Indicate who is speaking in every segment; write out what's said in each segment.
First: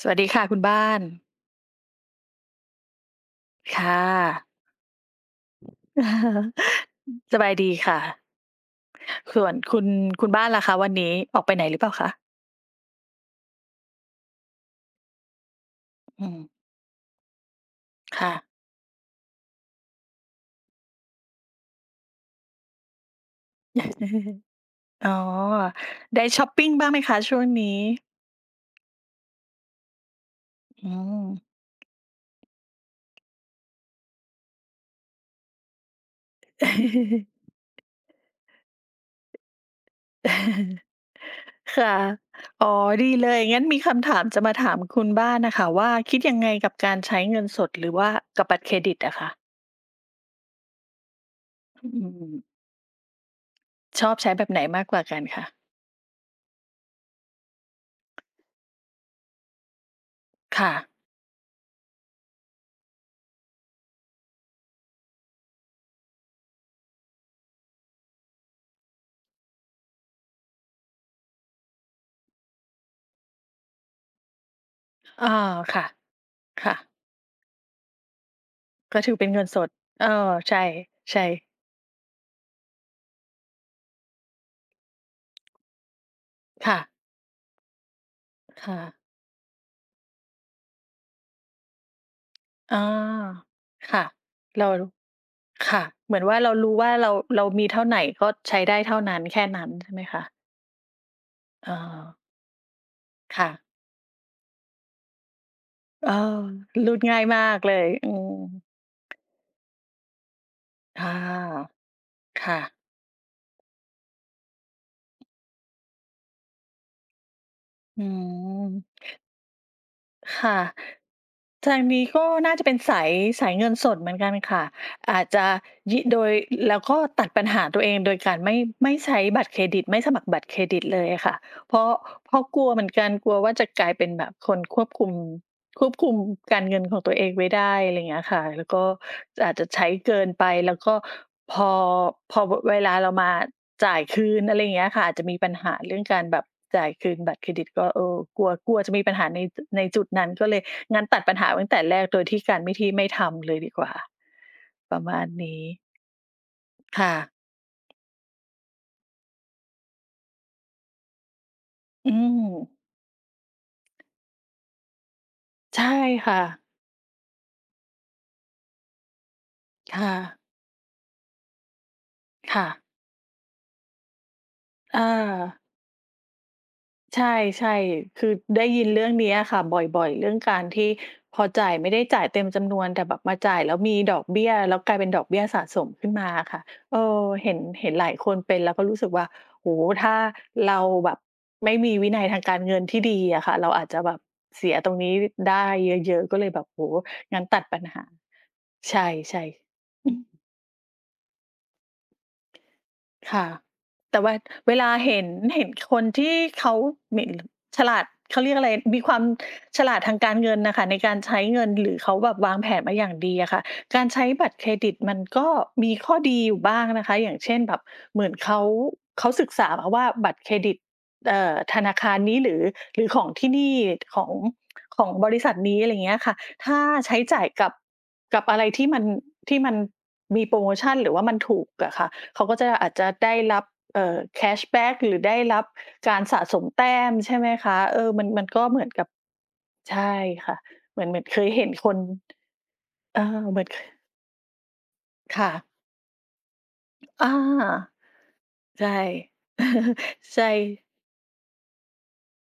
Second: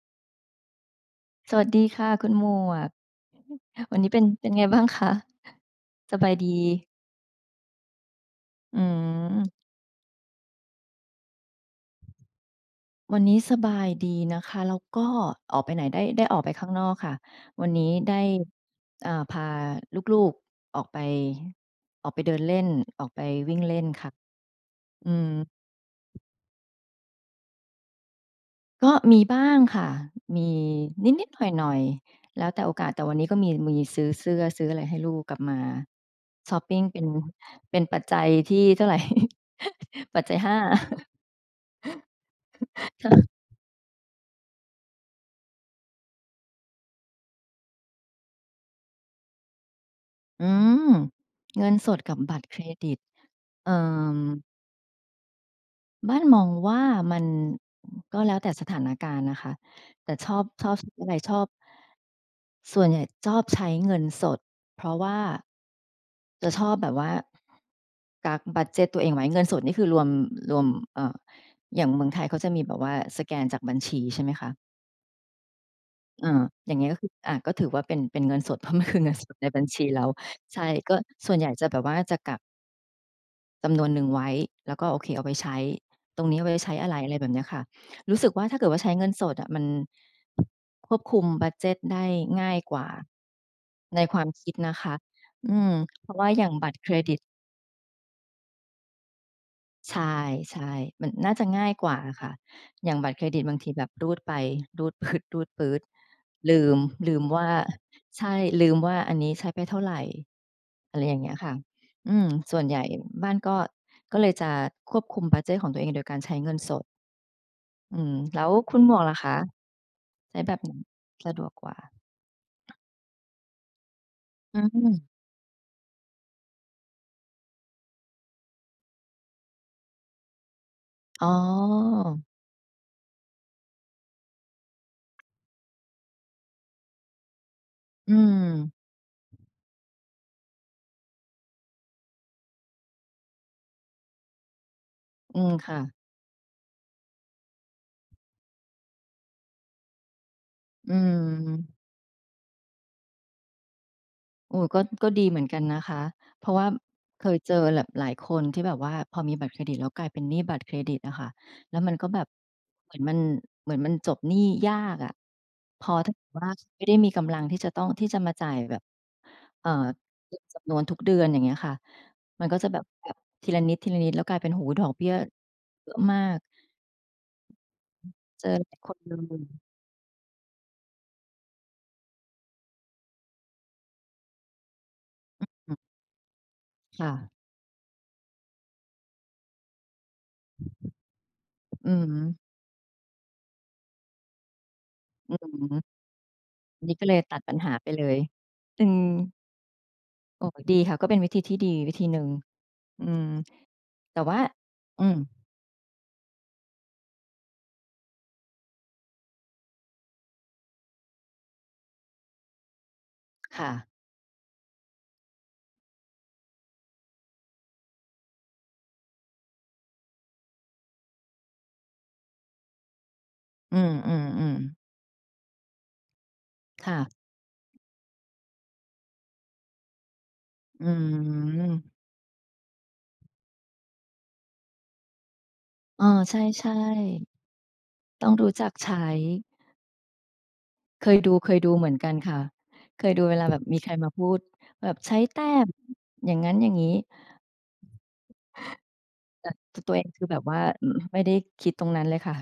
Speaker 1: สวัสดีค่ะคุณบ้าน
Speaker 2: สวัสดีค่ะคุณหมวกวัน
Speaker 1: ค่ะ
Speaker 2: นี้เป็นไงบ้างคะ สบายดี
Speaker 1: สบายดีค่ะ
Speaker 2: อื
Speaker 1: ส่วน
Speaker 2: ม
Speaker 1: คุณบ้านล่ะคะวันนี้ออกไปไหนหรือเปล่าคะ
Speaker 2: วันนี้สบายดีนะคะแล้วก็ออกไปไหนได้
Speaker 1: อื
Speaker 2: อ
Speaker 1: ม
Speaker 2: อกไปข้างนอกค่ะวันนี้ได้
Speaker 1: ค่ะ
Speaker 2: พาลูกๆออกไปออกไปเดินเล่นออกไปวิ่งเล่นค่ะ
Speaker 1: อ๋อ
Speaker 2: อืม
Speaker 1: ได้ชอปปิงบ้างไหมคะช่วงนี้
Speaker 2: ก็มีบ้างค่ะมี
Speaker 1: อื
Speaker 2: นิ
Speaker 1: ม
Speaker 2: ดๆหน่อยๆแล้วแต่โอกาสแต่วันนี้ก็มีซื้อเสื้อซื้ออะไรให้ลูกกลับมาชอปปิงเป็น ปัจจัยที่เท่าไร ปัจจัยหา
Speaker 1: ค่ะอ๋อดีเลยงั้นมีคำถามจะมาถามคุณบ้านน่ะค่ะว่าคิดยังไงกับการใช้เงินสดหรือว่ากับบัตรเครดิตอะคะ
Speaker 2: อืมเงิน
Speaker 1: อื
Speaker 2: สดกับบัตรเคร
Speaker 1: ม
Speaker 2: ดิตเอ่
Speaker 1: ชอบใช้
Speaker 2: อ
Speaker 1: แบบไหนมากกว่ากันคะ
Speaker 2: บ้านมองว่ามันก็แล้วแต่สถานการณ์นะคะแต่ชอบชอ
Speaker 1: ค่ะ
Speaker 2: บซื้ออะไรชอบส่วนใหญ่ชอบใช้เงินสดเพราะว่า จะชอบแบบว่ากักบัดเจตตัวเองไว้เงินสดนี่คือรวมเอ่ออย่างเมืองไทยเขาจะมีแบบว่าสแกนจากบัญชีใช่ไหมคะ
Speaker 1: อาค่ะ
Speaker 2: เอออย่า
Speaker 1: ค่ะ
Speaker 2: งเงี้ยก็คือก็ถือว่าเป็นเงินสด เพราะมันคื
Speaker 1: ก็
Speaker 2: อเงิ
Speaker 1: ถื
Speaker 2: น
Speaker 1: อ
Speaker 2: ส
Speaker 1: เป็น
Speaker 2: ด
Speaker 1: เงิ
Speaker 2: ใน
Speaker 1: นส
Speaker 2: บัญ
Speaker 1: ด
Speaker 2: ชีเรา
Speaker 1: เออใช่
Speaker 2: ใช่ก็
Speaker 1: ใช่
Speaker 2: ส่วนใหญ่จะแบบว่าจะกักจำนวนหนึ่งไว้แล้วก็โอเคเอาไว้ใช้ตรงนี้เอาไว้ใช้
Speaker 1: ค่ะ
Speaker 2: อะไรอะไรแบบเนี้ยค่ะรู้สึกว่าถ้าเกิดว่าใช้เงิ
Speaker 1: ค่ะ
Speaker 2: นสดอะมันควบคุมบัดเจตได้ง่ายก
Speaker 1: อ
Speaker 2: ว่า
Speaker 1: า
Speaker 2: ใน
Speaker 1: ค่ะ
Speaker 2: ความคิด
Speaker 1: เรา
Speaker 2: นะคะอืม
Speaker 1: ค่ะเหมือนว่าเรารู้ว่าเรามีเท่าไหนก็ใช้ได้เท่านั้นแค่นั้นใช่ไห
Speaker 2: ใช่
Speaker 1: มคะ
Speaker 2: ใช่ มันน่าจะง่า
Speaker 1: เออ
Speaker 2: ยกว่าอะค่ะ อย่างบัตรเครดิต
Speaker 1: ค่ะ
Speaker 2: บางทีแบบรูดไปรูดปื๊ดรูดปื๊ด
Speaker 1: เออ
Speaker 2: ลืม
Speaker 1: รูด
Speaker 2: ลื
Speaker 1: ง่า
Speaker 2: ม
Speaker 1: ย
Speaker 2: ว่า
Speaker 1: มากเลยอื
Speaker 2: ใช่
Speaker 1: ม
Speaker 2: ลืมว่าอันนี้ใช้ไปเท่าไรอะ
Speaker 1: อ
Speaker 2: ไรอย่างเงี้ยค่ะ
Speaker 1: า
Speaker 2: อืมส่
Speaker 1: ค่ะ
Speaker 2: วนใหญ่บ้านก็ก็เลยจะควบคุมบัดเจดของตัวเองโดยการใช้เงินสดอื
Speaker 1: อื
Speaker 2: มแล้วคุณหมวก
Speaker 1: ม
Speaker 2: ล่ะคะใช้แบ
Speaker 1: ค่ะ
Speaker 2: บไหนสะดวกกว่า
Speaker 1: ทางนี้ก็น่าจะเป็นสายเงินสดเหมือนกัน
Speaker 2: อื
Speaker 1: ค่ะ
Speaker 2: ม
Speaker 1: อาจจะโดยแล้วก็ตัดปัญหาตัวเองโดยการไม่ใช้บัตรเครดิตไม่สมัครบัตรเครดิตเลยอะ
Speaker 2: อ๋อ
Speaker 1: ค่ะเพราะเพราะกลัวเหมือนกันกลัวว่าจะกลายเป็นแบบคนควบคุม ควบคุมการเงินของตัวเองไว้ได้อะไร
Speaker 2: อื
Speaker 1: เงี้ย
Speaker 2: ม
Speaker 1: ค่ะแล้วก็อาจจะใช้เกินไป แล้วก็พอพอวเวลาเรามาจ่ายคืนอะไรอย่างเงี้ยค่ะอาจจะมี
Speaker 2: อื
Speaker 1: ปั
Speaker 2: ม
Speaker 1: ญหา
Speaker 2: ค่ะ
Speaker 1: เรื่องการแบบจ่ายคืนบัตรเครดิตก็เออกลัวกลัวจะมีปัญหาในในจุดนั้นก็เลย
Speaker 2: อื
Speaker 1: งั้นตัดปัญหาตั้ง
Speaker 2: ม
Speaker 1: แต่แรกโดยที่การไม่ที่ไม่ทำเลยดีกว่า
Speaker 2: โอ้ก็
Speaker 1: ประ
Speaker 2: ก็
Speaker 1: มา
Speaker 2: ดี
Speaker 1: ณ
Speaker 2: เหมือนกั
Speaker 1: นี้
Speaker 2: นนะคะเพราะว่า
Speaker 1: ค่ะ
Speaker 2: เคยเจอแบบหลายคนที่แบบว่าพอมีบัตรเครดิตแล้วกลายเป็นหนี้บัตรเครดิตอะค่ะแล้วมันก็
Speaker 1: อื
Speaker 2: แบบ
Speaker 1: ม
Speaker 2: เหมือนมันเหมือนมันจบหนี้ยากอะพอ
Speaker 1: ใช่
Speaker 2: ถ้าเกิด
Speaker 1: ค่ะ
Speaker 2: ว่าไม่ได้มีกำลังที่จะมาจ่ายแบบเอ่อ
Speaker 1: ค่ะ
Speaker 2: เป็นจำนวนทุกเดือนอย่างเงี้ยค่ะมันก็จะ
Speaker 1: ค่ะ
Speaker 2: แบบทีละนิดทีละนิดแล้วกลายเป็นโอ้โฮดอก
Speaker 1: อา
Speaker 2: เบี้ยเยอะมาก
Speaker 1: ใช่ๆคือ
Speaker 2: เจอห
Speaker 1: ได้
Speaker 2: ลาย
Speaker 1: ยิน
Speaker 2: คน
Speaker 1: เรื่อ
Speaker 2: เล
Speaker 1: งเนี้อ
Speaker 2: ย
Speaker 1: ค่ะบ่อยๆเรื่องการที่พอจ่ายไม่ได้จ่ายเต็มจำนวนแต่แบบมาจ่ายแล้วมีดอกเบี้ยแล้วกลายเป็นดอกเบี้ยสะ
Speaker 2: อื
Speaker 1: สม
Speaker 2: ม
Speaker 1: ขึ้นมาอะค่ะเออ
Speaker 2: ค่ะ
Speaker 1: เห็นหลายคนเป็นแล้วก็รู้สึกว่าโอ้โฮถ้าเราแบบไม่
Speaker 2: อื
Speaker 1: มี
Speaker 2: อ
Speaker 1: วิ
Speaker 2: ฮึ
Speaker 1: นัยทางการเงินที่ดีอะค่ะเราอาจจะแบบเสียตรงนี้
Speaker 2: อือ
Speaker 1: ได้
Speaker 2: ฮึ
Speaker 1: เยอะๆก็เลยแบบ
Speaker 2: อัน
Speaker 1: โอ้โฮ
Speaker 2: นี้ก็เลยตัด
Speaker 1: งั้น
Speaker 2: ปัญ
Speaker 1: ตัด
Speaker 2: หา
Speaker 1: ปัญ
Speaker 2: ไป
Speaker 1: หา
Speaker 2: เลยอื
Speaker 1: ใช
Speaker 2: ม
Speaker 1: ่ๆ
Speaker 2: โอ้ดีค่ะก็เป็นวิธีที่ดีวิธีหนึ่งอืม
Speaker 1: ค่ะแต่
Speaker 2: แต่
Speaker 1: ว่า
Speaker 2: ว่า
Speaker 1: เวลา
Speaker 2: อืม
Speaker 1: เห็น เห็นคนที่เขาเหม็นฉลาดเขาเรียกอะไรมีความฉลาดทางการเงินน่ะค่ะในการใช้เงินหรือเขาแบบวางแผนมาอย่างดีอะค่ะ
Speaker 2: ค่ะ
Speaker 1: การใช้บัตรเครดิตมันก็มีข้อดีอยู่บ้างนะคะอย่างเช่นแบบเหมือนเขาศึกษามาว่าบัตรเครดิตธนาคารนี้หรือของที่นี่
Speaker 2: อื
Speaker 1: ข
Speaker 2: ม
Speaker 1: อง
Speaker 2: ๆๆ
Speaker 1: ของบริษัทนี้อะไรอย่างเงี้ยค่ะถ้า
Speaker 2: ค่ะ
Speaker 1: ใช้จ่ายกับอะไรที่มันที่มันมีโพรโม
Speaker 2: อื
Speaker 1: ชันหรือว่ามันถูก
Speaker 2: ม
Speaker 1: อะค่ะ เขาก็จะอาจจะได้รับแคชแบ็กหรือได้รับ
Speaker 2: เออ
Speaker 1: การ
Speaker 2: ใช
Speaker 1: สะสม
Speaker 2: ่
Speaker 1: แต้มใช่
Speaker 2: ๆ
Speaker 1: ไหมคะเออมั
Speaker 2: ต้
Speaker 1: น
Speaker 2: องรู้
Speaker 1: ก็
Speaker 2: จัก
Speaker 1: เหมือน
Speaker 2: ใช้
Speaker 1: กับใช่ค่ะเหมือนเหมือนเคย
Speaker 2: เคย
Speaker 1: เห็
Speaker 2: ดู
Speaker 1: น
Speaker 2: เห
Speaker 1: ค
Speaker 2: มือน
Speaker 1: น
Speaker 2: กันค่ะเคย
Speaker 1: เออ
Speaker 2: ดูเวลาแบ
Speaker 1: เห
Speaker 2: บ
Speaker 1: มือน
Speaker 2: มีใครมาพูดแบบใช้แต้
Speaker 1: ค่ะ
Speaker 2: มอย่างงั้นอย่างงี้
Speaker 1: อาใช่
Speaker 2: แต่ตัวเองคือ แบบ
Speaker 1: ใช่
Speaker 2: ว่าอืมไม่ได้คิดตรงนั้นเลยค่ะ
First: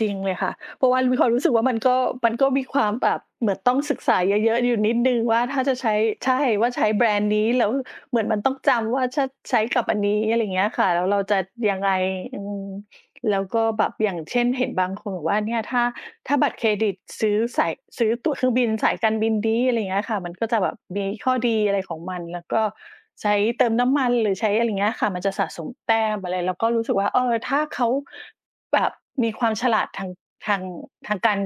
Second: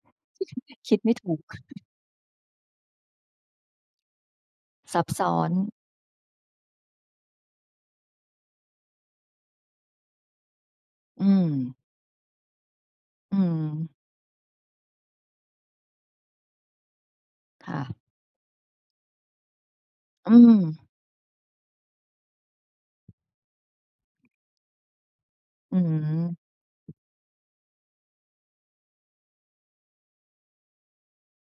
Speaker 1: จริงเลยค่ะเพราะ
Speaker 2: คิด
Speaker 1: ว่า
Speaker 2: ไม่
Speaker 1: มีความ
Speaker 2: ถูก
Speaker 1: รู้สึกว่ามันก็มีความแบบเหมือนต้องศึกษาเยอะๆอยู่นิด
Speaker 2: ซับ
Speaker 1: หนึ่ง
Speaker 2: ซ้อ
Speaker 1: ว่า
Speaker 2: น
Speaker 1: ถ้าจะใช้ใช่ว่าใช้แบรนด์นี้แล้วเหมือนมันต้องจำว่าถ้าใช้กับอันนี้อะไรอย่างเงี้ยค่ะแล้วเรา
Speaker 2: อื
Speaker 1: จะ
Speaker 2: ม
Speaker 1: ยังไงอืม
Speaker 2: อื
Speaker 1: แล้วก็
Speaker 2: ม
Speaker 1: แบบอย่างเช่นเห็นบางคนบอกว่าเนี่ยถ้าบัตรเครดิตซื้อสาย
Speaker 2: ค่ะ
Speaker 1: ซื้อตั๋วเครื่องบินสายการบินนี้อะไรอย่างเงี้ยค่ะ
Speaker 2: อื
Speaker 1: มันก็จะแบบ
Speaker 2: ม
Speaker 1: มีข้อดีอะไรของมันแล้วก็ใช้เติมน้ำมันหรือใช้อะไรอย่างเงี้ยค่ะมันจะสะสม
Speaker 2: อื
Speaker 1: แต้มอะไร
Speaker 2: ม
Speaker 1: เราก็รู้สึกว่าเออถ้าเขา แบบมีความฉลาดทางทางการ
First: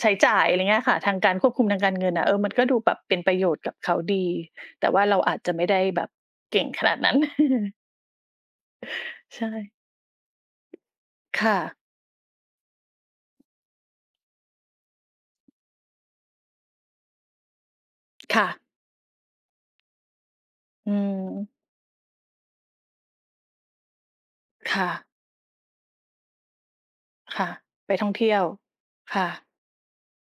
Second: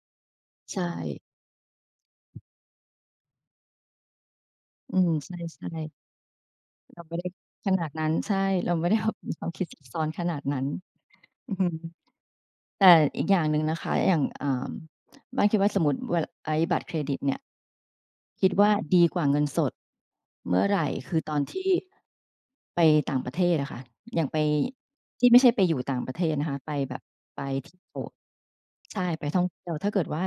Speaker 1: ใช้จ่ายอะไรเงี้
Speaker 2: ใช่
Speaker 1: ยค่ะทางการควบคุมทางการเงินอะเออมันก็ดูแบบเป็นประโยชน์กับเขาดีแต่
Speaker 2: อื
Speaker 1: ว่า
Speaker 2: ม
Speaker 1: เรา
Speaker 2: ใช
Speaker 1: อาจจะไม่
Speaker 2: ่
Speaker 1: ได้แบ
Speaker 2: ๆ
Speaker 1: บเก่งขนาด
Speaker 2: เรา
Speaker 1: นั้
Speaker 2: ไม่
Speaker 1: น
Speaker 2: ได้ขนาดนั้นใช่เราไม่ได้แบบ มี ความคิดซั
Speaker 1: ใช่
Speaker 2: บซ้อนขนาดนั้นอือ
Speaker 1: ค่ะ
Speaker 2: ฮึแต่อีกอย่างหนึ่งนะคะอย่างบ้านคิดว่าสมมุติเวลาไอ้บัตรเครดิตเนี่ย
Speaker 1: ค่ะ
Speaker 2: คิดว่าดีกว่าเงินสดเมื่อไหร่
Speaker 1: อื
Speaker 2: คือตอน
Speaker 1: ม
Speaker 2: ที่ไปต่างประเทศอะค่ะอย่างไป
Speaker 1: ค่ะ
Speaker 2: ที่ไม่ใช่ไปอยู่ต่างประเทศนะคะไปแบบไป
Speaker 1: ค่ะ
Speaker 2: เที่ย
Speaker 1: ไป
Speaker 2: ว
Speaker 1: ท่องเที่ยว
Speaker 2: ใช่ไป
Speaker 1: ค่ะ
Speaker 2: ท่องเที่ยวถ้าเกิดว่า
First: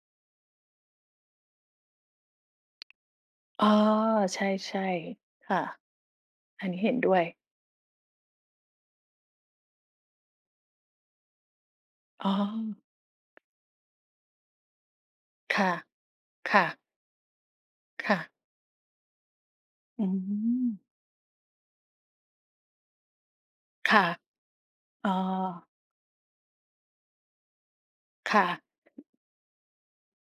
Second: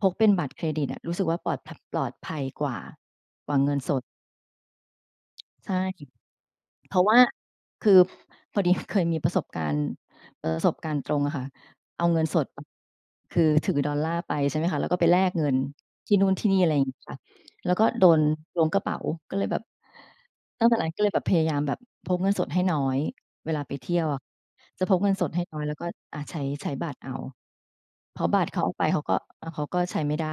Speaker 2: พกเป็นบัตรเครดิตอะรู้สึกว่าปลอดภัยกว่า
Speaker 1: อ๋อใช่ๆค่ะ
Speaker 2: ใช่
Speaker 1: อันนี้
Speaker 2: เพ
Speaker 1: เห็น
Speaker 2: ราะ
Speaker 1: ด้
Speaker 2: ว่า
Speaker 1: วย
Speaker 2: คือพอดี เคยมีประสบการณ์ประสบการณ์ตรงอะค่ะเอาเงิน
Speaker 1: อ๋อ
Speaker 2: สดคือถือดอลลาร์ไปใช่ไหมคะแล้วก็ไปแลกเงิน
Speaker 1: ค่ะ
Speaker 2: ที่นู่นที่นี่
Speaker 1: ค่ะ
Speaker 2: อะไรอย่างเงี้ยค่ะแล้วก็โด
Speaker 1: ค่ะ
Speaker 2: นล้วงกระเป๋าก็เลยแบบ
Speaker 1: อื
Speaker 2: ตั้
Speaker 1: ม
Speaker 2: งแต่นั้นก็เลยแบบพยายามแบบพกเงินสดให้น้อยเวลาไปเที่ย
Speaker 1: ค่ะ
Speaker 2: วอะจะพก
Speaker 1: อ๋อ
Speaker 2: เงินสดให้น้อยแล้วก็อ่ะใช้ใช้บัตรเอาเพราะบัต
Speaker 1: ค่ะ
Speaker 2: รเขาเอาไปเขาก็ใช้ไม่ได้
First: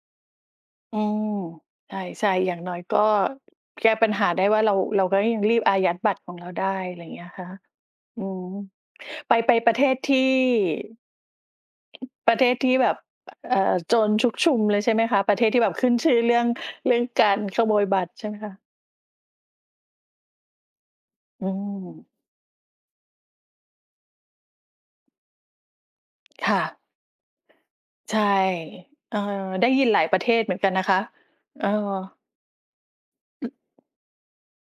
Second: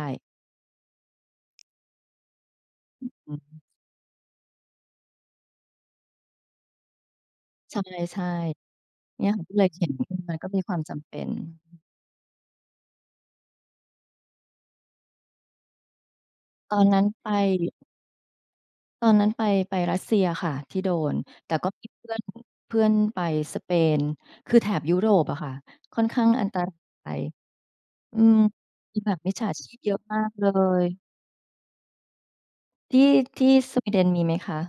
Speaker 1: อืมใช่ใช่อย่างน้อยก็
Speaker 2: อืม
Speaker 1: แก้ปัญหาได้ว่าเราก็ยังรีบอายัดบัตรของเราได้อะไรอย่างเงี้ยค่ะ
Speaker 2: ใช่
Speaker 1: อื
Speaker 2: ใช่
Speaker 1: ม
Speaker 2: เนี่
Speaker 1: ไป
Speaker 2: ยค่ะ
Speaker 1: ไป
Speaker 2: ก็เล
Speaker 1: ป
Speaker 2: ย
Speaker 1: ระเท
Speaker 2: เห็น
Speaker 1: ศที่
Speaker 2: มันก็มีความจำเป็น
Speaker 1: แบบโจรชุกชุมเลยใช่ไหมคะประเทศที่แบบขึ้นชื่อเรื่อง
Speaker 2: ตอนนั้นไป
Speaker 1: การขโมยบัตรใช่ไหมคะ
Speaker 2: ตอนนั้นไปไปรัสเซียค่ะที่โดน
Speaker 1: อื
Speaker 2: แต่ก็มีเพื่อ
Speaker 1: ม
Speaker 2: นเพื่อนไปสเปนคือแถบยุโรปอะค่ะค่อนข้างอันต
Speaker 1: ค่ะ
Speaker 2: รายอื
Speaker 1: ใช่
Speaker 2: มมีแบ
Speaker 1: เอ
Speaker 2: บ
Speaker 1: อ
Speaker 2: มิจฉา
Speaker 1: ได้
Speaker 2: ชีพ
Speaker 1: ยิน
Speaker 2: เย
Speaker 1: ห
Speaker 2: อะ
Speaker 1: ลายป
Speaker 2: มา
Speaker 1: ระเท
Speaker 2: ก
Speaker 1: ศ
Speaker 2: เล
Speaker 1: เหมือนกัน
Speaker 2: ย
Speaker 1: นะคะเออ
Speaker 2: ที่ที่สวีเดนมีไหมคะ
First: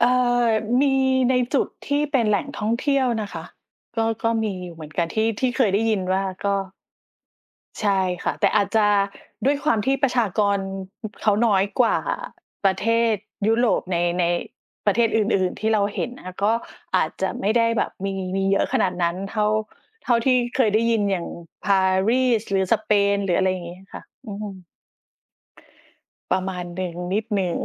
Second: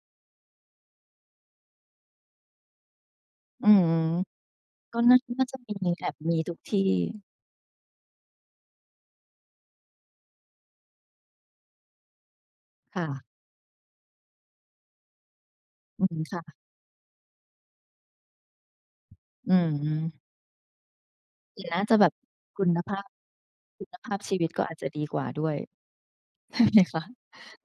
Speaker 1: เอ่อมีในจุดที่เป็นแหล่งท่องเที่ยวนะคะ
Speaker 2: อืม
Speaker 1: ก็มีอยู่เหมือน
Speaker 2: ก็
Speaker 1: กันที่
Speaker 2: น่า
Speaker 1: ที่
Speaker 2: จะ
Speaker 1: เคย
Speaker 2: มี
Speaker 1: ได้ยิน
Speaker 2: แอบ
Speaker 1: ว่า
Speaker 2: มีทุ
Speaker 1: ก็
Speaker 2: กที่
Speaker 1: ใช่ค่ะแต่อาจจะด้วยความที่ประชากรเขาน้อยกว่าประเท
Speaker 2: ค่ะ
Speaker 1: ศยุโรปในประเทศอื่นๆที่เรา
Speaker 2: อื
Speaker 1: เห็น
Speaker 2: ม
Speaker 1: นะคะก็
Speaker 2: ค่ะ
Speaker 1: อาจจะไม่ได้แบบมีเยอะขนาดนั้นเท่า
Speaker 2: อืม
Speaker 1: ที่เคยได้ยินอย่าง
Speaker 2: แต่น่า
Speaker 1: ปา
Speaker 2: จะแบบ
Speaker 1: รีสหรื
Speaker 2: คุ
Speaker 1: อส
Speaker 2: ณ
Speaker 1: เป
Speaker 2: ภาพ
Speaker 1: นหรืออะไรอย่างงี้
Speaker 2: คุณ
Speaker 1: ค่ะ
Speaker 2: ภาพ
Speaker 1: อื
Speaker 2: ชีวิ
Speaker 1: ม
Speaker 2: ตก็อาจจะดีกว่าด้วย
Speaker 1: ประ มา
Speaker 2: ใช่
Speaker 1: ณ
Speaker 2: ไหม
Speaker 1: หนึ่ง
Speaker 2: คะ
Speaker 1: นิดหนึ่ง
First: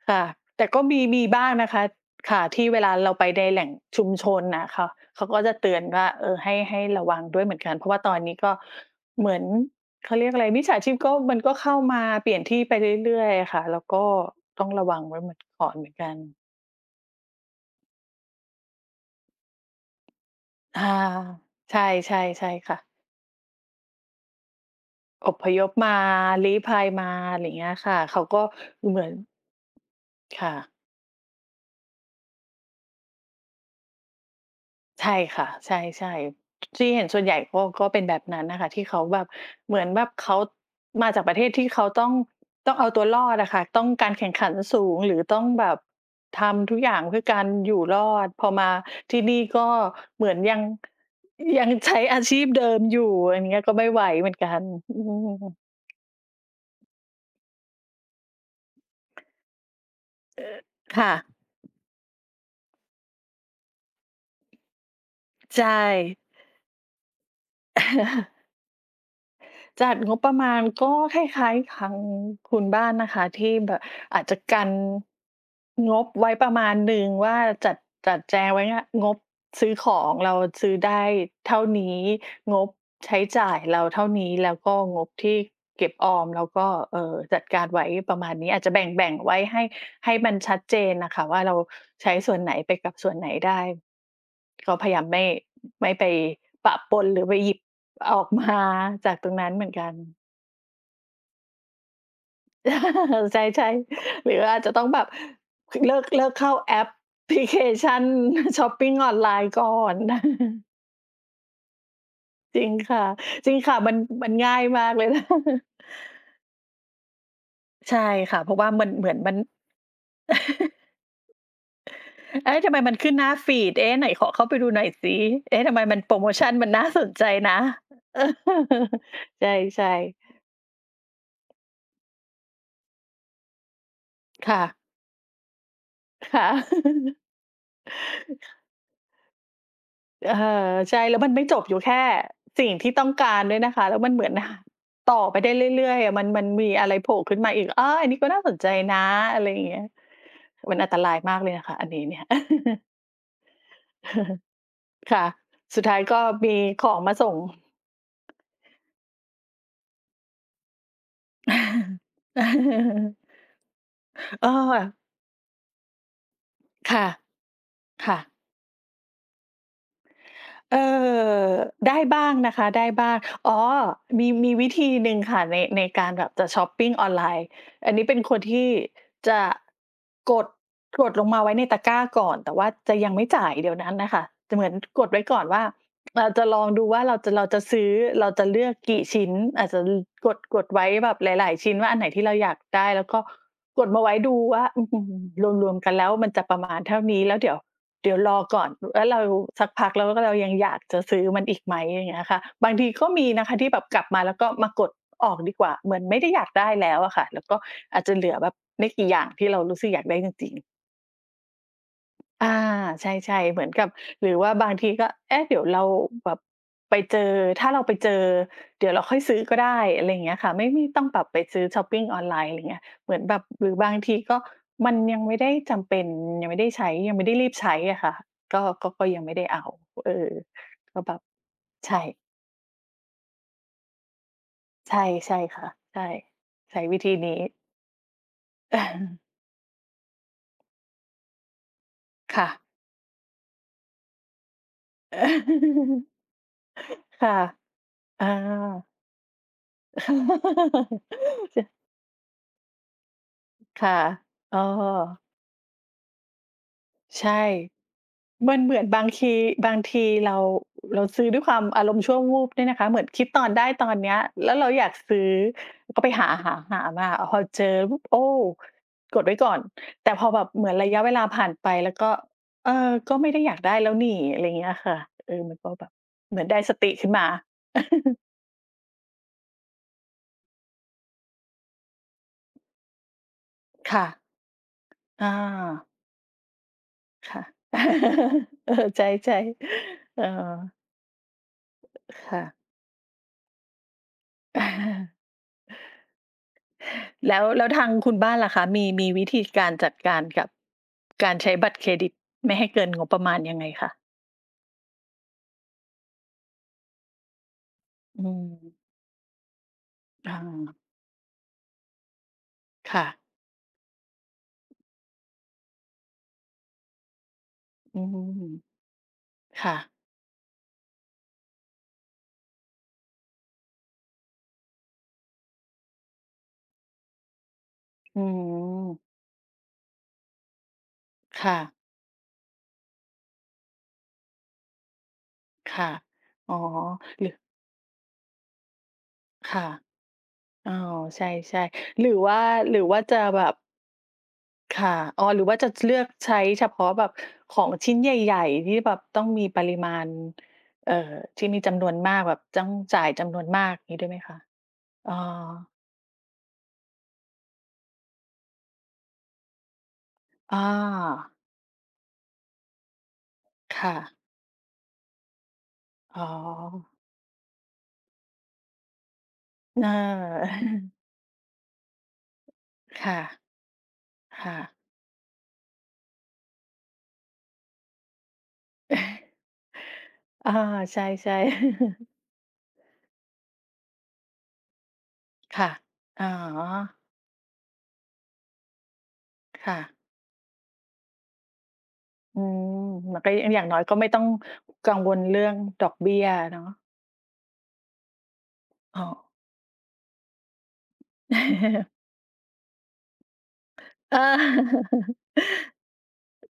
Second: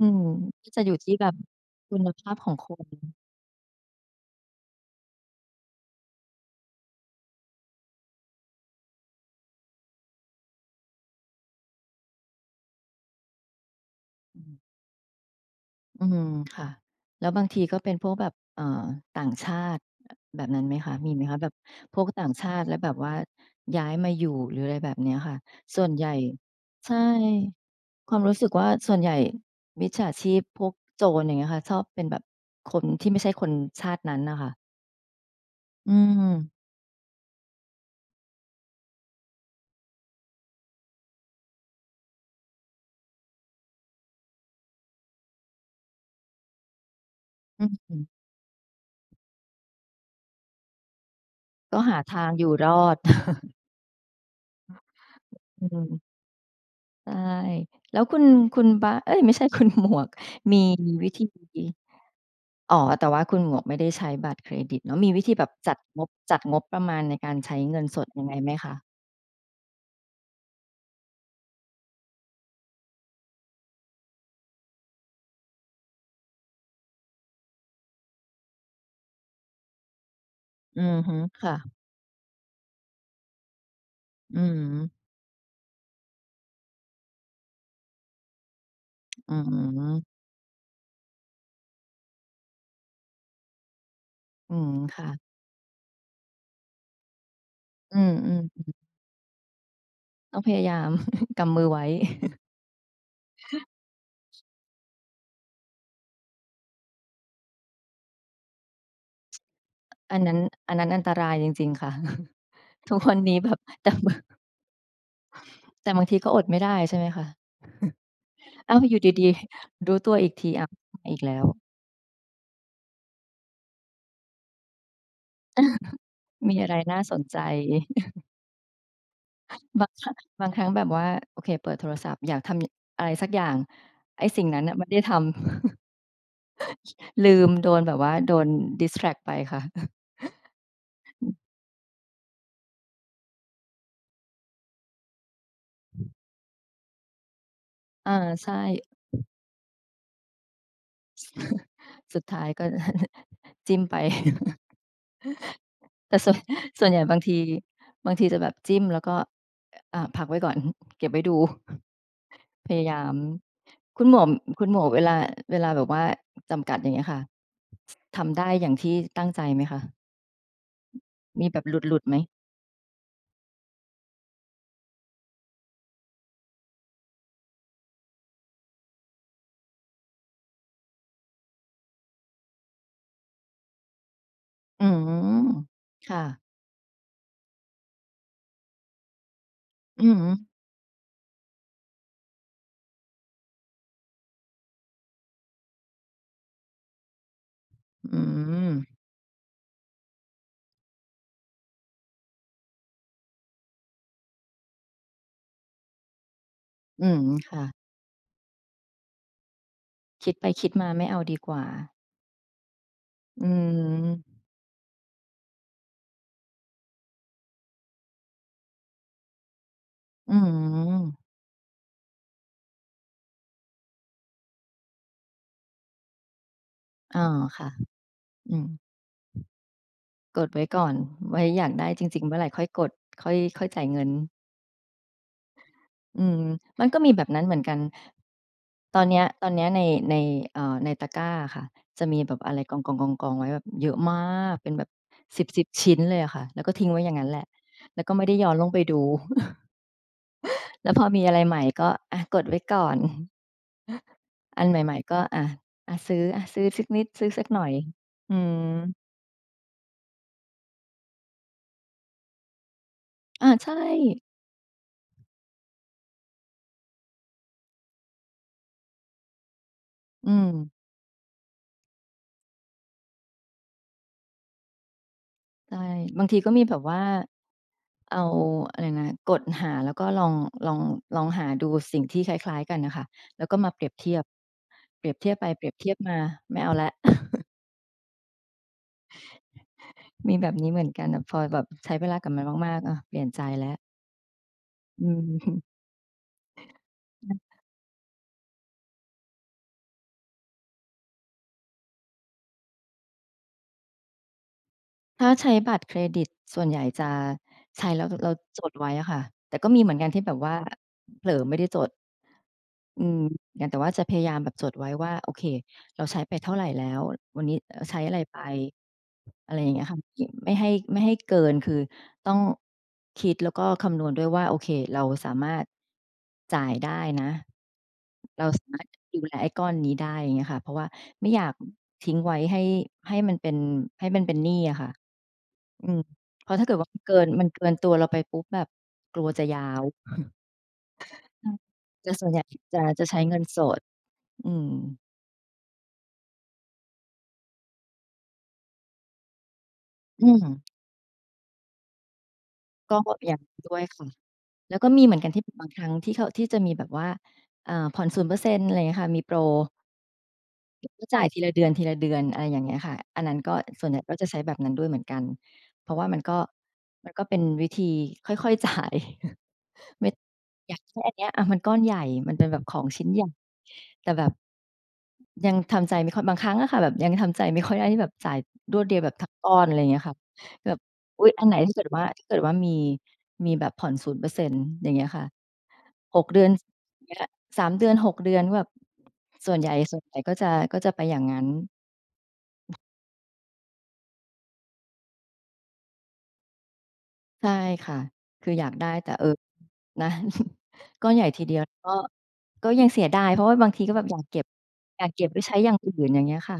Speaker 2: อืมอืม
Speaker 1: ค่ะแต่
Speaker 2: ก็จะ
Speaker 1: ก็
Speaker 2: อยู่
Speaker 1: มี
Speaker 2: ที่
Speaker 1: มี
Speaker 2: แบบ
Speaker 1: บ้างนะคะ
Speaker 2: คุณภาพ
Speaker 1: ค่ะ
Speaker 2: ของ
Speaker 1: ที่
Speaker 2: ค
Speaker 1: เว
Speaker 2: น
Speaker 1: ลาเราไปในแหล่งชุมชนน่ะเขาก็จะเตือนว่าเออให้ระวังด้วยเหมือนกันเพราะว่าตอนนี้ก็เหมือนเขาเรียกอะไรมิจฉาชีพก็มันก็เข้ามาเปลี่ยนที่ไปเรื่อยๆอะค่ะแล้วก็
Speaker 2: อื
Speaker 1: ต้อง
Speaker 2: ม
Speaker 1: ระวังไว้เหมือนก่อนเหมือน
Speaker 2: อื
Speaker 1: กัน
Speaker 2: มค่ะแล้วบางทีก็เป็นพวกแบบต่างชาติแบบนั้นไหม
Speaker 1: อา
Speaker 2: คะมีไหมคะแบบ
Speaker 1: ใช่
Speaker 2: พวก
Speaker 1: ใช่
Speaker 2: ต่าง
Speaker 1: ใช่
Speaker 2: ชาติแล้
Speaker 1: ค่ะ
Speaker 2: วแบบว่าย้ายมาอยู่หรืออะไรแบบเนี้ย
Speaker 1: อ
Speaker 2: ค่ะ
Speaker 1: พยพ
Speaker 2: ส่ว
Speaker 1: มา
Speaker 2: นใหญ่
Speaker 1: ลี้ภัย
Speaker 2: ใช่
Speaker 1: มาอะไรอย่างเงี้ยค่ะ
Speaker 2: ความ
Speaker 1: เขา
Speaker 2: รู้
Speaker 1: ก็
Speaker 2: สึกว่าส่
Speaker 1: เห
Speaker 2: วน
Speaker 1: มื
Speaker 2: ให
Speaker 1: อน
Speaker 2: ญ่มิจฉาชีพ
Speaker 1: ค่ะ
Speaker 2: พวกโจรอย่างเงี้ยค่ะชอบเป็นแบบคนที่ไม่ใช่คนชาตินั้นน่ะค่ะ
Speaker 1: ใช่ค่ะใช่
Speaker 2: อืม
Speaker 1: ๆที่เห็นส่วนใหญ่ก็เป็นแบบนั้นน่ะค่ะที่เขาแบบเหมือนแบบเขามาจากประเทศที่เขาต้องเอาตัวรอดอะค่ะต้องการแข่งขันสูงหรือต้องแบบทำทุกอย่างเพื่อการ
Speaker 2: อื
Speaker 1: อยู่รอ
Speaker 2: ม
Speaker 1: ดพอมาที่นี่ก็เหมือนยัง
Speaker 2: ก็หา
Speaker 1: ใช้อา
Speaker 2: ทาง
Speaker 1: ชี
Speaker 2: อ
Speaker 1: พ
Speaker 2: ยู่ร
Speaker 1: เดิม
Speaker 2: อ
Speaker 1: อ
Speaker 2: ด
Speaker 1: ยู่อันเนี้ยก็ไม่ไหวเหมือนกันอื
Speaker 2: อื
Speaker 1: ม
Speaker 2: ม ใช่แล้วคุณบ้านเอ๊ยไม่ใช่คุณหมวกมีวิ
Speaker 1: ค่ะ
Speaker 2: ธี อ๋อแต่ว่าคุณหมวกไม่ได้ใช้บัตรเครดิตเนาะมีวิธีแบบ
Speaker 1: ใช่
Speaker 2: จัดงบประมาณในการใช้เงินสดยังไงไหมคะ
Speaker 1: จัดงบประมาณก็คล้ายๆทางคุณบ้านนะคะที่แบบอาจจะกันงบไว้ประมาณหนึ่งว่าจัดจัดแจงไว้อะงบซื้อของเราซื้อ
Speaker 2: อือ
Speaker 1: ได้
Speaker 2: ฮึค่ะ
Speaker 1: เท่านี้งบใช้จ่ายเราเท่านี้
Speaker 2: อือ
Speaker 1: แล้วก็
Speaker 2: ฮึ
Speaker 1: งบที่เก็บออมแล้วก็จัดการไว้ประมาณนี้อาจจะแบ่งๆ
Speaker 2: อื
Speaker 1: ไว้ให้
Speaker 2: ม
Speaker 1: ให้มันชัดเจนน่ะค่ะว่าเราใช้ส่วนไหนไปกับส่วนไหนได้
Speaker 2: อืม
Speaker 1: ก็พยายาม
Speaker 2: ค่ะ
Speaker 1: ไม่ไปปะปนหรือไปหยิบ
Speaker 2: อื
Speaker 1: ออกมา
Speaker 2: ม
Speaker 1: จากตรงนั้นเหมือนกัน
Speaker 2: ๆต้องพยายาม กำมือไว้
Speaker 1: ใช่ๆหรืออาจจะต้องแบบเลิกเข้าแอปพลิเคชัน ช้อปปิงออนไลน์ก่อน
Speaker 2: อันนั้นอันนั้นอันตรายจริงๆค่ะ
Speaker 1: จริง
Speaker 2: ทุก
Speaker 1: ค่ะ
Speaker 2: วันนี้แบ
Speaker 1: จริง
Speaker 2: บ
Speaker 1: ค่ะมันมันง่ายมากเลย นะ
Speaker 2: แต่บางทีก็อดไม่ได้ใช่ไหมคะ
Speaker 1: ใช่ค่ะเพราะว่า
Speaker 2: อ้าว
Speaker 1: มัน
Speaker 2: อยู่
Speaker 1: เหมือน
Speaker 2: ดี
Speaker 1: มัน
Speaker 2: ๆรู้ตัวอีกทีอ้าวมาอีกแล้ว
Speaker 1: เอ๊ะทำไมมันขึ้นหน้าฟีดเอ๊ะไหนขอเข้าไปดูหน่อยสิเอ๊ะทำไมมันโปรโมชั่น
Speaker 2: มี
Speaker 1: มั
Speaker 2: อะ
Speaker 1: น
Speaker 2: ไร
Speaker 1: น่า
Speaker 2: น่า
Speaker 1: สน
Speaker 2: สน
Speaker 1: ใจ
Speaker 2: ใจ
Speaker 1: นะ ใ
Speaker 2: บาง
Speaker 1: ช่
Speaker 2: ครั้ง
Speaker 1: ๆ
Speaker 2: บางครั้งแบบว่าโอเคเปิดโทรศัพท์อยากทำอะไรสักอย่างไอ้สิ่งนั้
Speaker 1: ค่ะ
Speaker 2: นน่ะ ไม่ได้ท
Speaker 1: ค่
Speaker 2: ำ
Speaker 1: ะ
Speaker 2: ลืมโดนแบบว่าโดน distract ไปค่ะ
Speaker 1: เออใช่แล้วมันไม่จบอยู่แค่สิ่งที่ต้องการด้วยนะคะแล้วมันเหมือน ต่อไปได้เรื่อยๆอะมันมีอะไรโผล่ขึ้นมาอีกอาออัน
Speaker 2: อา
Speaker 1: นี้ก็น่าส
Speaker 2: ใช่
Speaker 1: นใจนะอะไรอย่างเงี้ยมันอันตรายมากเลยนะคะอันนี้เนี่
Speaker 2: สุ
Speaker 1: ย
Speaker 2: ดท้ายก็ จิ้มไป
Speaker 1: ค่ะสุดท้าย
Speaker 2: แต่
Speaker 1: ก็
Speaker 2: ส่วน
Speaker 1: มี
Speaker 2: ส่
Speaker 1: ข
Speaker 2: วน
Speaker 1: อ
Speaker 2: ให
Speaker 1: ง
Speaker 2: ญ่
Speaker 1: มา
Speaker 2: บาง
Speaker 1: ส่
Speaker 2: ที
Speaker 1: ง
Speaker 2: บางทีจะแบบจิ้มแล้วก็อ่าพักไว้ก่อน เก็บไว้ดูพยายาม คุณหมวก
Speaker 1: เออ
Speaker 2: คุณหมวกเวลาแบบว่าจำกัดอย่างเงี้
Speaker 1: ค่ะ
Speaker 2: ยค่ะ
Speaker 1: ค่ะ
Speaker 2: ทำได้อย่างที่ตั้งใจไหมคะ
Speaker 1: เออ
Speaker 2: มีแบบหลุ
Speaker 1: ได้
Speaker 2: ดๆไหม
Speaker 1: บ้างนะคะได้บ้างอ๋อมีวิธีหนึ่งค่ะในในการแบบจะชอปปิงออนไลน์อันนี้เป็นคนที่จะกดกดลงมาไว้ในตะกร้าก่อนแต่ว่าจะยังไม่จ่ายเดี๋ยวนั้นน่ะค่ะจะเหมือน
Speaker 2: อื
Speaker 1: กดไว้ก่อน
Speaker 2: ม
Speaker 1: ว่า
Speaker 2: ค่ะ
Speaker 1: เราจะลองดูว่าเราจะซื้อเราจะเลือกกี่ชิ้นอาจจะ
Speaker 2: อืม
Speaker 1: กดไว้แบบหลายๆชิ้นว่าอันไหนที่เราอยากได้แล้วก็กดมาไว้ดูว่าอื้อฮือรวมๆกันแล้วมันจะประมาณเท่านี้แล้วเดี๋ยว
Speaker 2: อื
Speaker 1: รอก่อน
Speaker 2: ม
Speaker 1: แล้วเราสักพักแล้วก็เรายังอยากจะซื้อมันอีกไหมอย่างเงี้ยค่ะบางทีก็มีนะคะที่แบบกลับมาแล้วก็มากดออกดีกว่าเหมือนไม่ได้อยากได้แล้ว
Speaker 2: อื
Speaker 1: อะ
Speaker 2: ม
Speaker 1: ค่ะแล้วก็
Speaker 2: ค่ะ
Speaker 1: อาจจะเหลือแบบไม่กี่อย่างที่เรารู้สึกอยากได้จ
Speaker 2: คิดไป
Speaker 1: ริงๆ
Speaker 2: คิดมาไม่เอาดีกว่า
Speaker 1: อาใช่
Speaker 2: อื
Speaker 1: ๆเหมือนกับหรือ
Speaker 2: ม
Speaker 1: ว่าบางทีก็เอ๊ะเดี๋ยวเราแบบไปเจอถ้าเราไปเจอเดี๋ยวเราค่อยซื้อก็ได้อะไรอย่าง
Speaker 2: อื
Speaker 1: เงี้ยค่ะไม่ต้องแบบ
Speaker 2: ม
Speaker 1: ไปซื้อช็อปปิงออนไลน์อะไรเงี้ยเหมือนแบบหรือบางทีก็มันยังไม่ได้จำเป็นยังไม่ได้ใช้ยัง
Speaker 2: อ๋อ
Speaker 1: ไม่ได้รีบ
Speaker 2: ค่ะ
Speaker 1: ใช้อะค่ะ
Speaker 2: อื
Speaker 1: ก็
Speaker 2: ม
Speaker 1: ก็ก็ยังไม่ได้เอาเออ
Speaker 2: กดไว้ก่อน
Speaker 1: ก็แบบ
Speaker 2: ไว้อยากได้
Speaker 1: ใช่
Speaker 2: จริงๆเมื่อไหรค่อยกดค่อยค่อยจ่ายเงิน
Speaker 1: ใช่ใช่ค่ะใช่
Speaker 2: อืม
Speaker 1: ใช้
Speaker 2: มันก็
Speaker 1: วิ
Speaker 2: มี
Speaker 1: ธี
Speaker 2: แบบ
Speaker 1: นี้
Speaker 2: นั้นเหมือนกันตอนเนี้ยในในในตะกร้าอะค่ะจะมีแบ บ
Speaker 1: ค่ะ
Speaker 2: อะไรกองๆๆๆไว้แบบเยอะมากเป็นแบบสิบชิ้นเลยอะค่ะแล้วก็ทิ้งไว้อย่า งงั้นแห
Speaker 1: ค่ะ
Speaker 2: ละแล้วก็ไม่
Speaker 1: อา
Speaker 2: ได้ย้อนลงไปดู แล้วพอมีอะไรใหม่
Speaker 1: ใช่
Speaker 2: ก็อะกดไว้ก่อน
Speaker 1: ค่ะเอ
Speaker 2: อันใหม่ๆก็
Speaker 1: อ
Speaker 2: อะอะซื้อสักนิดซื้อ
Speaker 1: ใช่
Speaker 2: สักหน่อยอื
Speaker 1: มัน
Speaker 2: ม
Speaker 1: เหมือนบางทีบางทีเราซื้อด้วยความอารมณ์ชั่ววูบเนี่ยนะคะเหมือนคิดตอ
Speaker 2: อา
Speaker 1: นได้
Speaker 2: ใช่
Speaker 1: ตอนเนี้ยแล้วเราอยากซื้อก็ไปหามาพอเจอปุ๊บโอ้กดไว้ก่อนแต่พอ
Speaker 2: อื
Speaker 1: แบ
Speaker 2: ม
Speaker 1: บเหมือนระยะเวลาผ่านไปแล้วก็เออก็ไม่ได้อยากได้แล้วนี่อะไรอย่างเงี้ยค่ะเออมันก็
Speaker 2: ใช่
Speaker 1: แบบ
Speaker 2: บาง
Speaker 1: เห
Speaker 2: ที
Speaker 1: มือน
Speaker 2: ก็
Speaker 1: ได้
Speaker 2: มี
Speaker 1: ส
Speaker 2: แบบ
Speaker 1: ติ
Speaker 2: ว่า
Speaker 1: ขึ้นมา
Speaker 2: เอาอะไรนะกดหาแล้วก็ลองลองหาดูสิ่งที่คล้ายๆกันน่ะค่ะแล้วก็มาเปรียบ
Speaker 1: ค่ะ
Speaker 2: เทียบเปรียบ เที
Speaker 1: อา
Speaker 2: ยบไปเปรียบเทียบมาไม่เอาแล้ว
Speaker 1: ค่ะ เออใช่ๆเออ
Speaker 2: มีแบบนี้เหมือนกันแต่พอแบบใช้เวลากับ
Speaker 1: ค่
Speaker 2: มันมากๆอะเปลี่ยนใจแล้ว
Speaker 1: ะ
Speaker 2: อืม
Speaker 1: แล้วทางคุณบ้านล่ะคะมีวิธีการจัดการกับการใช้บัตรเครดิตไม่ให้เกินงบประมาณยังไงคะ
Speaker 2: ถ้าใช้บัตรเครดิตส่วนใหญ่จะใช้แล้ว
Speaker 1: อื
Speaker 2: เราจดไว้
Speaker 1: ม
Speaker 2: อะค่ะแต่ก็มีเหมือนกันที่แบ
Speaker 1: อา
Speaker 2: บว่าเผลอไม่ได้จดอื
Speaker 1: ค่ะ
Speaker 2: มงั้นแต่ว่าจะพยายามแบบจดไว้ว่าโอเคเราใช้ไปเท่าไรแล้ววันนี้ใช้
Speaker 1: อื
Speaker 2: อะไรไป
Speaker 1: ม
Speaker 2: อะไรอย่าง
Speaker 1: ค่ะ
Speaker 2: เงี้ยค่ะไม่ให้เกินคือต้องคิดแล้วก็คำนวณด้วยว่าโอเคเราสามารถจ่ายได้นะ
Speaker 1: อื
Speaker 2: เราสามารถ
Speaker 1: ม
Speaker 2: ดูแลไอ้ก้อนนี้ได้อย่างเงี้ยค่ะเพราะว่าไม่อยาก
Speaker 1: ค่ะ
Speaker 2: ทิ้งไว้ให้ให้มันเป็นให้มันเป็นหนี้อะค่ะ อื
Speaker 1: ค่ะ
Speaker 2: มเพ
Speaker 1: อ๋อ
Speaker 2: ราะถ้าเกิดว่ามันเกิ
Speaker 1: ห
Speaker 2: น
Speaker 1: รือ
Speaker 2: เกินตัวเราไปปุ๊บแบบกลัวจะยา
Speaker 1: ค่ะ
Speaker 2: ว
Speaker 1: อ๋อใช่ๆห
Speaker 2: จะแต่
Speaker 1: รือ
Speaker 2: ส่วนให
Speaker 1: ว่า
Speaker 2: ญ่
Speaker 1: หรื
Speaker 2: จะ
Speaker 1: อว่า
Speaker 2: จะ
Speaker 1: จะ
Speaker 2: ใช้เงิ
Speaker 1: แบ
Speaker 2: น
Speaker 1: บ
Speaker 2: สดอืม
Speaker 1: ค่ะอ๋อหรือว่าจะเลือกใช้เฉพาะแบบของชิ้นใหญ่ๆที่แบบต้องมีปริมาณ
Speaker 2: อืม
Speaker 1: เอ่อที่มีจำนวนมากแบบต้อง
Speaker 2: ก็
Speaker 1: จ่าย
Speaker 2: อ
Speaker 1: จำ
Speaker 2: ย่า
Speaker 1: น
Speaker 2: ง
Speaker 1: วน
Speaker 2: น้
Speaker 1: มาก
Speaker 2: ด้วย
Speaker 1: งี้ด้
Speaker 2: ค่ะ
Speaker 1: วยไหมคะ
Speaker 2: แล้วก็มี
Speaker 1: อ๋
Speaker 2: เห
Speaker 1: อ
Speaker 2: มือนกันที่บางครั้งที่เขาที่จะมีแบบว่าอ่าผ่อน0%อร์เซ็นต์อะไรเงี้ยค่ะมีโปร
Speaker 1: อ
Speaker 2: ก็จ่าย
Speaker 1: อ
Speaker 2: ทีละเดือนทีละเดือนอะไรอย่างเงี้ยค่ะอันนั้นก็ส่วน
Speaker 1: ค่ะ
Speaker 2: ใหญ่ก็จะใช้แบบนั้นด้วยเหมือนกันเพราะว่า
Speaker 1: อ๋อ
Speaker 2: มันก็เป็นวิธีค่อยๆจ่าย
Speaker 1: เอ
Speaker 2: ไม่
Speaker 1: อ
Speaker 2: อยากได้อันเนี้ยอะมันก้อนใหญ่มันเป็นแบบของ ชิ้น
Speaker 1: ค่ะ
Speaker 2: ใหญ่แต่แบบ
Speaker 1: ค่ะ
Speaker 2: ยังทำใจไม่ค่อยบางครั้งอะค่ะแบบยังทำใจไม่ค่อยได้ที่แบบจ่ายรวดเดียวแบบทั้ง ก้อนอะไรอย่างเงี้ยค่ะ
Speaker 1: อา
Speaker 2: แบบ
Speaker 1: ใช่
Speaker 2: อุ๊ย
Speaker 1: ใช่
Speaker 2: อันไหนถ้าเกิดว่ามีแบบผ่อน0%อร์เซ็นต์อย่างเงี้ยค่ะ
Speaker 1: ค่ะ
Speaker 2: ห
Speaker 1: อ๋อ
Speaker 2: กเดือนเงี้ย3เดือน6เดือนก็แบบส่วนใหญ่
Speaker 1: ค่ะ
Speaker 2: ส่วนใหญ่ก็จะไปอย่างงั้น
Speaker 1: อืมมันก็อย่างน้อยก็ไม่ต้องกังวลเรื่องดอกเบี้ยเนาะ
Speaker 2: ใช่ค่ะคืออยากได้
Speaker 1: อ๋อ
Speaker 2: แต่เออนะ ก้อนใหญ่ทีเดียว ก็ก็ยังเสียดายเพราะว่าบางทีก็แบบ
Speaker 1: เ
Speaker 2: อยากเก็บ
Speaker 1: ออ
Speaker 2: ไว้ใช้อย่างอื่นอย่างเงี้ยค่ะ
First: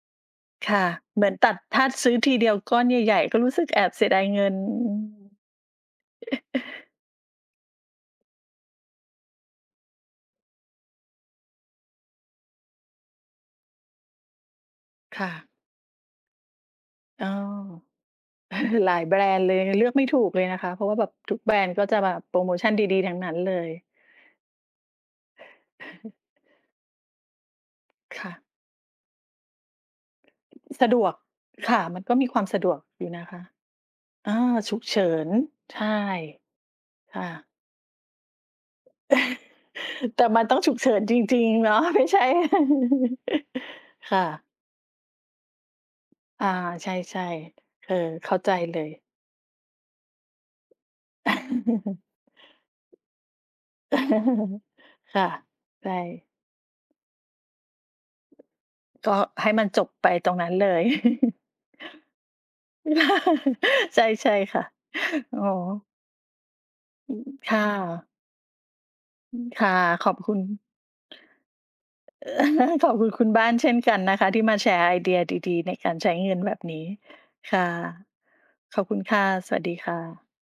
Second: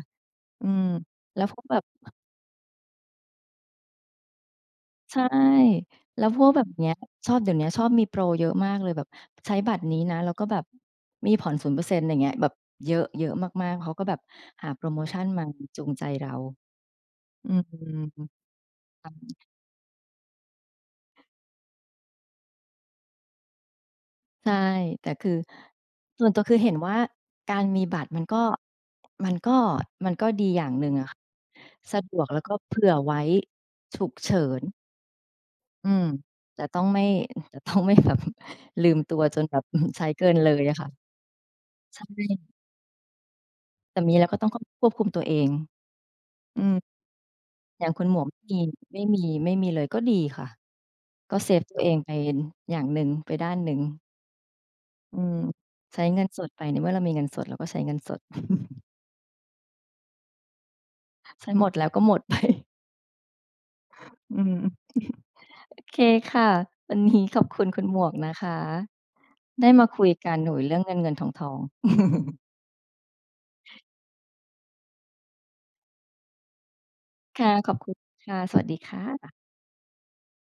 Speaker 2: อืม
Speaker 1: ค่ะเหมือน
Speaker 2: แล้ว
Speaker 1: ตั
Speaker 2: พ
Speaker 1: ด
Speaker 2: วกแบบ
Speaker 1: ถ้าซื้อทีเดียวก้อนใหญ่ๆก็รู้สึกแอบเสียดายเงินอืม
Speaker 2: ใช่แล้วพวกแบบเนี้ยชอบเดี๋ยวเนี้ยชอบมีโปรเยอะมากเลยแบบใช้บัตรนี้นะแล้วก็แบบมีผ่อน0%อะไรเซ็นต์อย่างเงี้ยแบบเยอะเยอะมากๆเขาก็แบบหาโพรโมชัน
Speaker 1: ค่ะ
Speaker 2: มาจูงใจเรา
Speaker 1: อ๋อ
Speaker 2: อืม
Speaker 1: หลายแบรนด์เลยเลือกไม่ถูกเลยนะคะเพราะว่าแบบทุกแบรนด์ก็จะแบบโปรโมชันดีๆทั้งนั้นเลย
Speaker 2: ใช่แต่คือส่วนตัวคือเห็นว่าการมีบัตรมัน
Speaker 1: ค่ะ
Speaker 2: มันก็มันก็ดีอย่างหนึ่
Speaker 1: สะ
Speaker 2: ง
Speaker 1: ดว
Speaker 2: อะ
Speaker 1: ก
Speaker 2: ค่ะ
Speaker 1: ค่ะมั
Speaker 2: สะ
Speaker 1: น
Speaker 2: ด
Speaker 1: ก็
Speaker 2: วก
Speaker 1: มีค
Speaker 2: แล้ว
Speaker 1: วาม
Speaker 2: ก็
Speaker 1: สะดวก
Speaker 2: เผื่อ
Speaker 1: อยู่
Speaker 2: ไว้
Speaker 1: นะคะ
Speaker 2: ฉุกเฉิ
Speaker 1: อา
Speaker 2: น
Speaker 1: ฉุกเฉิน
Speaker 2: อื
Speaker 1: ใช่
Speaker 2: มแต่ต้องไม่
Speaker 1: ค่ะ
Speaker 2: แต่ต้องไม่แบบ ลืมตัวจนแบบ อืมใช้
Speaker 1: แต่
Speaker 2: เกิน
Speaker 1: มัน
Speaker 2: เล
Speaker 1: ต้อง
Speaker 2: ย
Speaker 1: ฉุ
Speaker 2: อะ
Speaker 1: กเฉิน
Speaker 2: ค่ะ
Speaker 1: จริงๆเนาะ
Speaker 2: ใช
Speaker 1: ไม่ใช่
Speaker 2: ่แต่มี
Speaker 1: ค่ะ
Speaker 2: แล้วก็ต้องควบคุมตัวเอง
Speaker 1: อา
Speaker 2: อืม
Speaker 1: ใช่
Speaker 2: อ
Speaker 1: ๆ
Speaker 2: ย่า
Speaker 1: เอ
Speaker 2: ง
Speaker 1: อ
Speaker 2: คุณหมวก
Speaker 1: เข้าใจ
Speaker 2: ไม่มี
Speaker 1: เลย
Speaker 2: ไม่มีเลยก็ดีค่ะก็เซฟตัวเอง ไปอย่างหนึ่งไปด้านหนึ่งอื
Speaker 1: ค่ะ
Speaker 2: ม
Speaker 1: ใช่
Speaker 2: ใช้เงินสดไปในเมื่อเรามีเงินสดเราก็ใช้เงินสด
Speaker 1: ก็ให้มันจบไปตรงนั้นเลย
Speaker 2: ฉันหมดแล้วก็หมดไป
Speaker 1: ใช่ใช่
Speaker 2: อืม
Speaker 1: ค่ะ อ๋อ
Speaker 2: โอเคค่ะวันนี้ขอบคุ
Speaker 1: ค่ะ
Speaker 2: ณคุณหมวกนะคะได้
Speaker 1: ค่ะ
Speaker 2: มาคุ
Speaker 1: ข
Speaker 2: ย
Speaker 1: อบ
Speaker 2: กั
Speaker 1: คุ
Speaker 2: น
Speaker 1: ณ
Speaker 2: โอ้โฮเรื่องเงินๆทองๆ
Speaker 1: เออ ขอบคุณคุณบ้านเช่นกันนะคะที่มาแชร์ไอเดียดีๆในการใช้เงินแบบนี้
Speaker 2: ค่ะ
Speaker 1: ค่
Speaker 2: ขอบคุณ
Speaker 1: ะ
Speaker 2: ค่ะสวัสดี
Speaker 1: ขอบคุ
Speaker 2: ค่
Speaker 1: ณค่ะ
Speaker 2: ะ
Speaker 1: สวัสดีค่ะ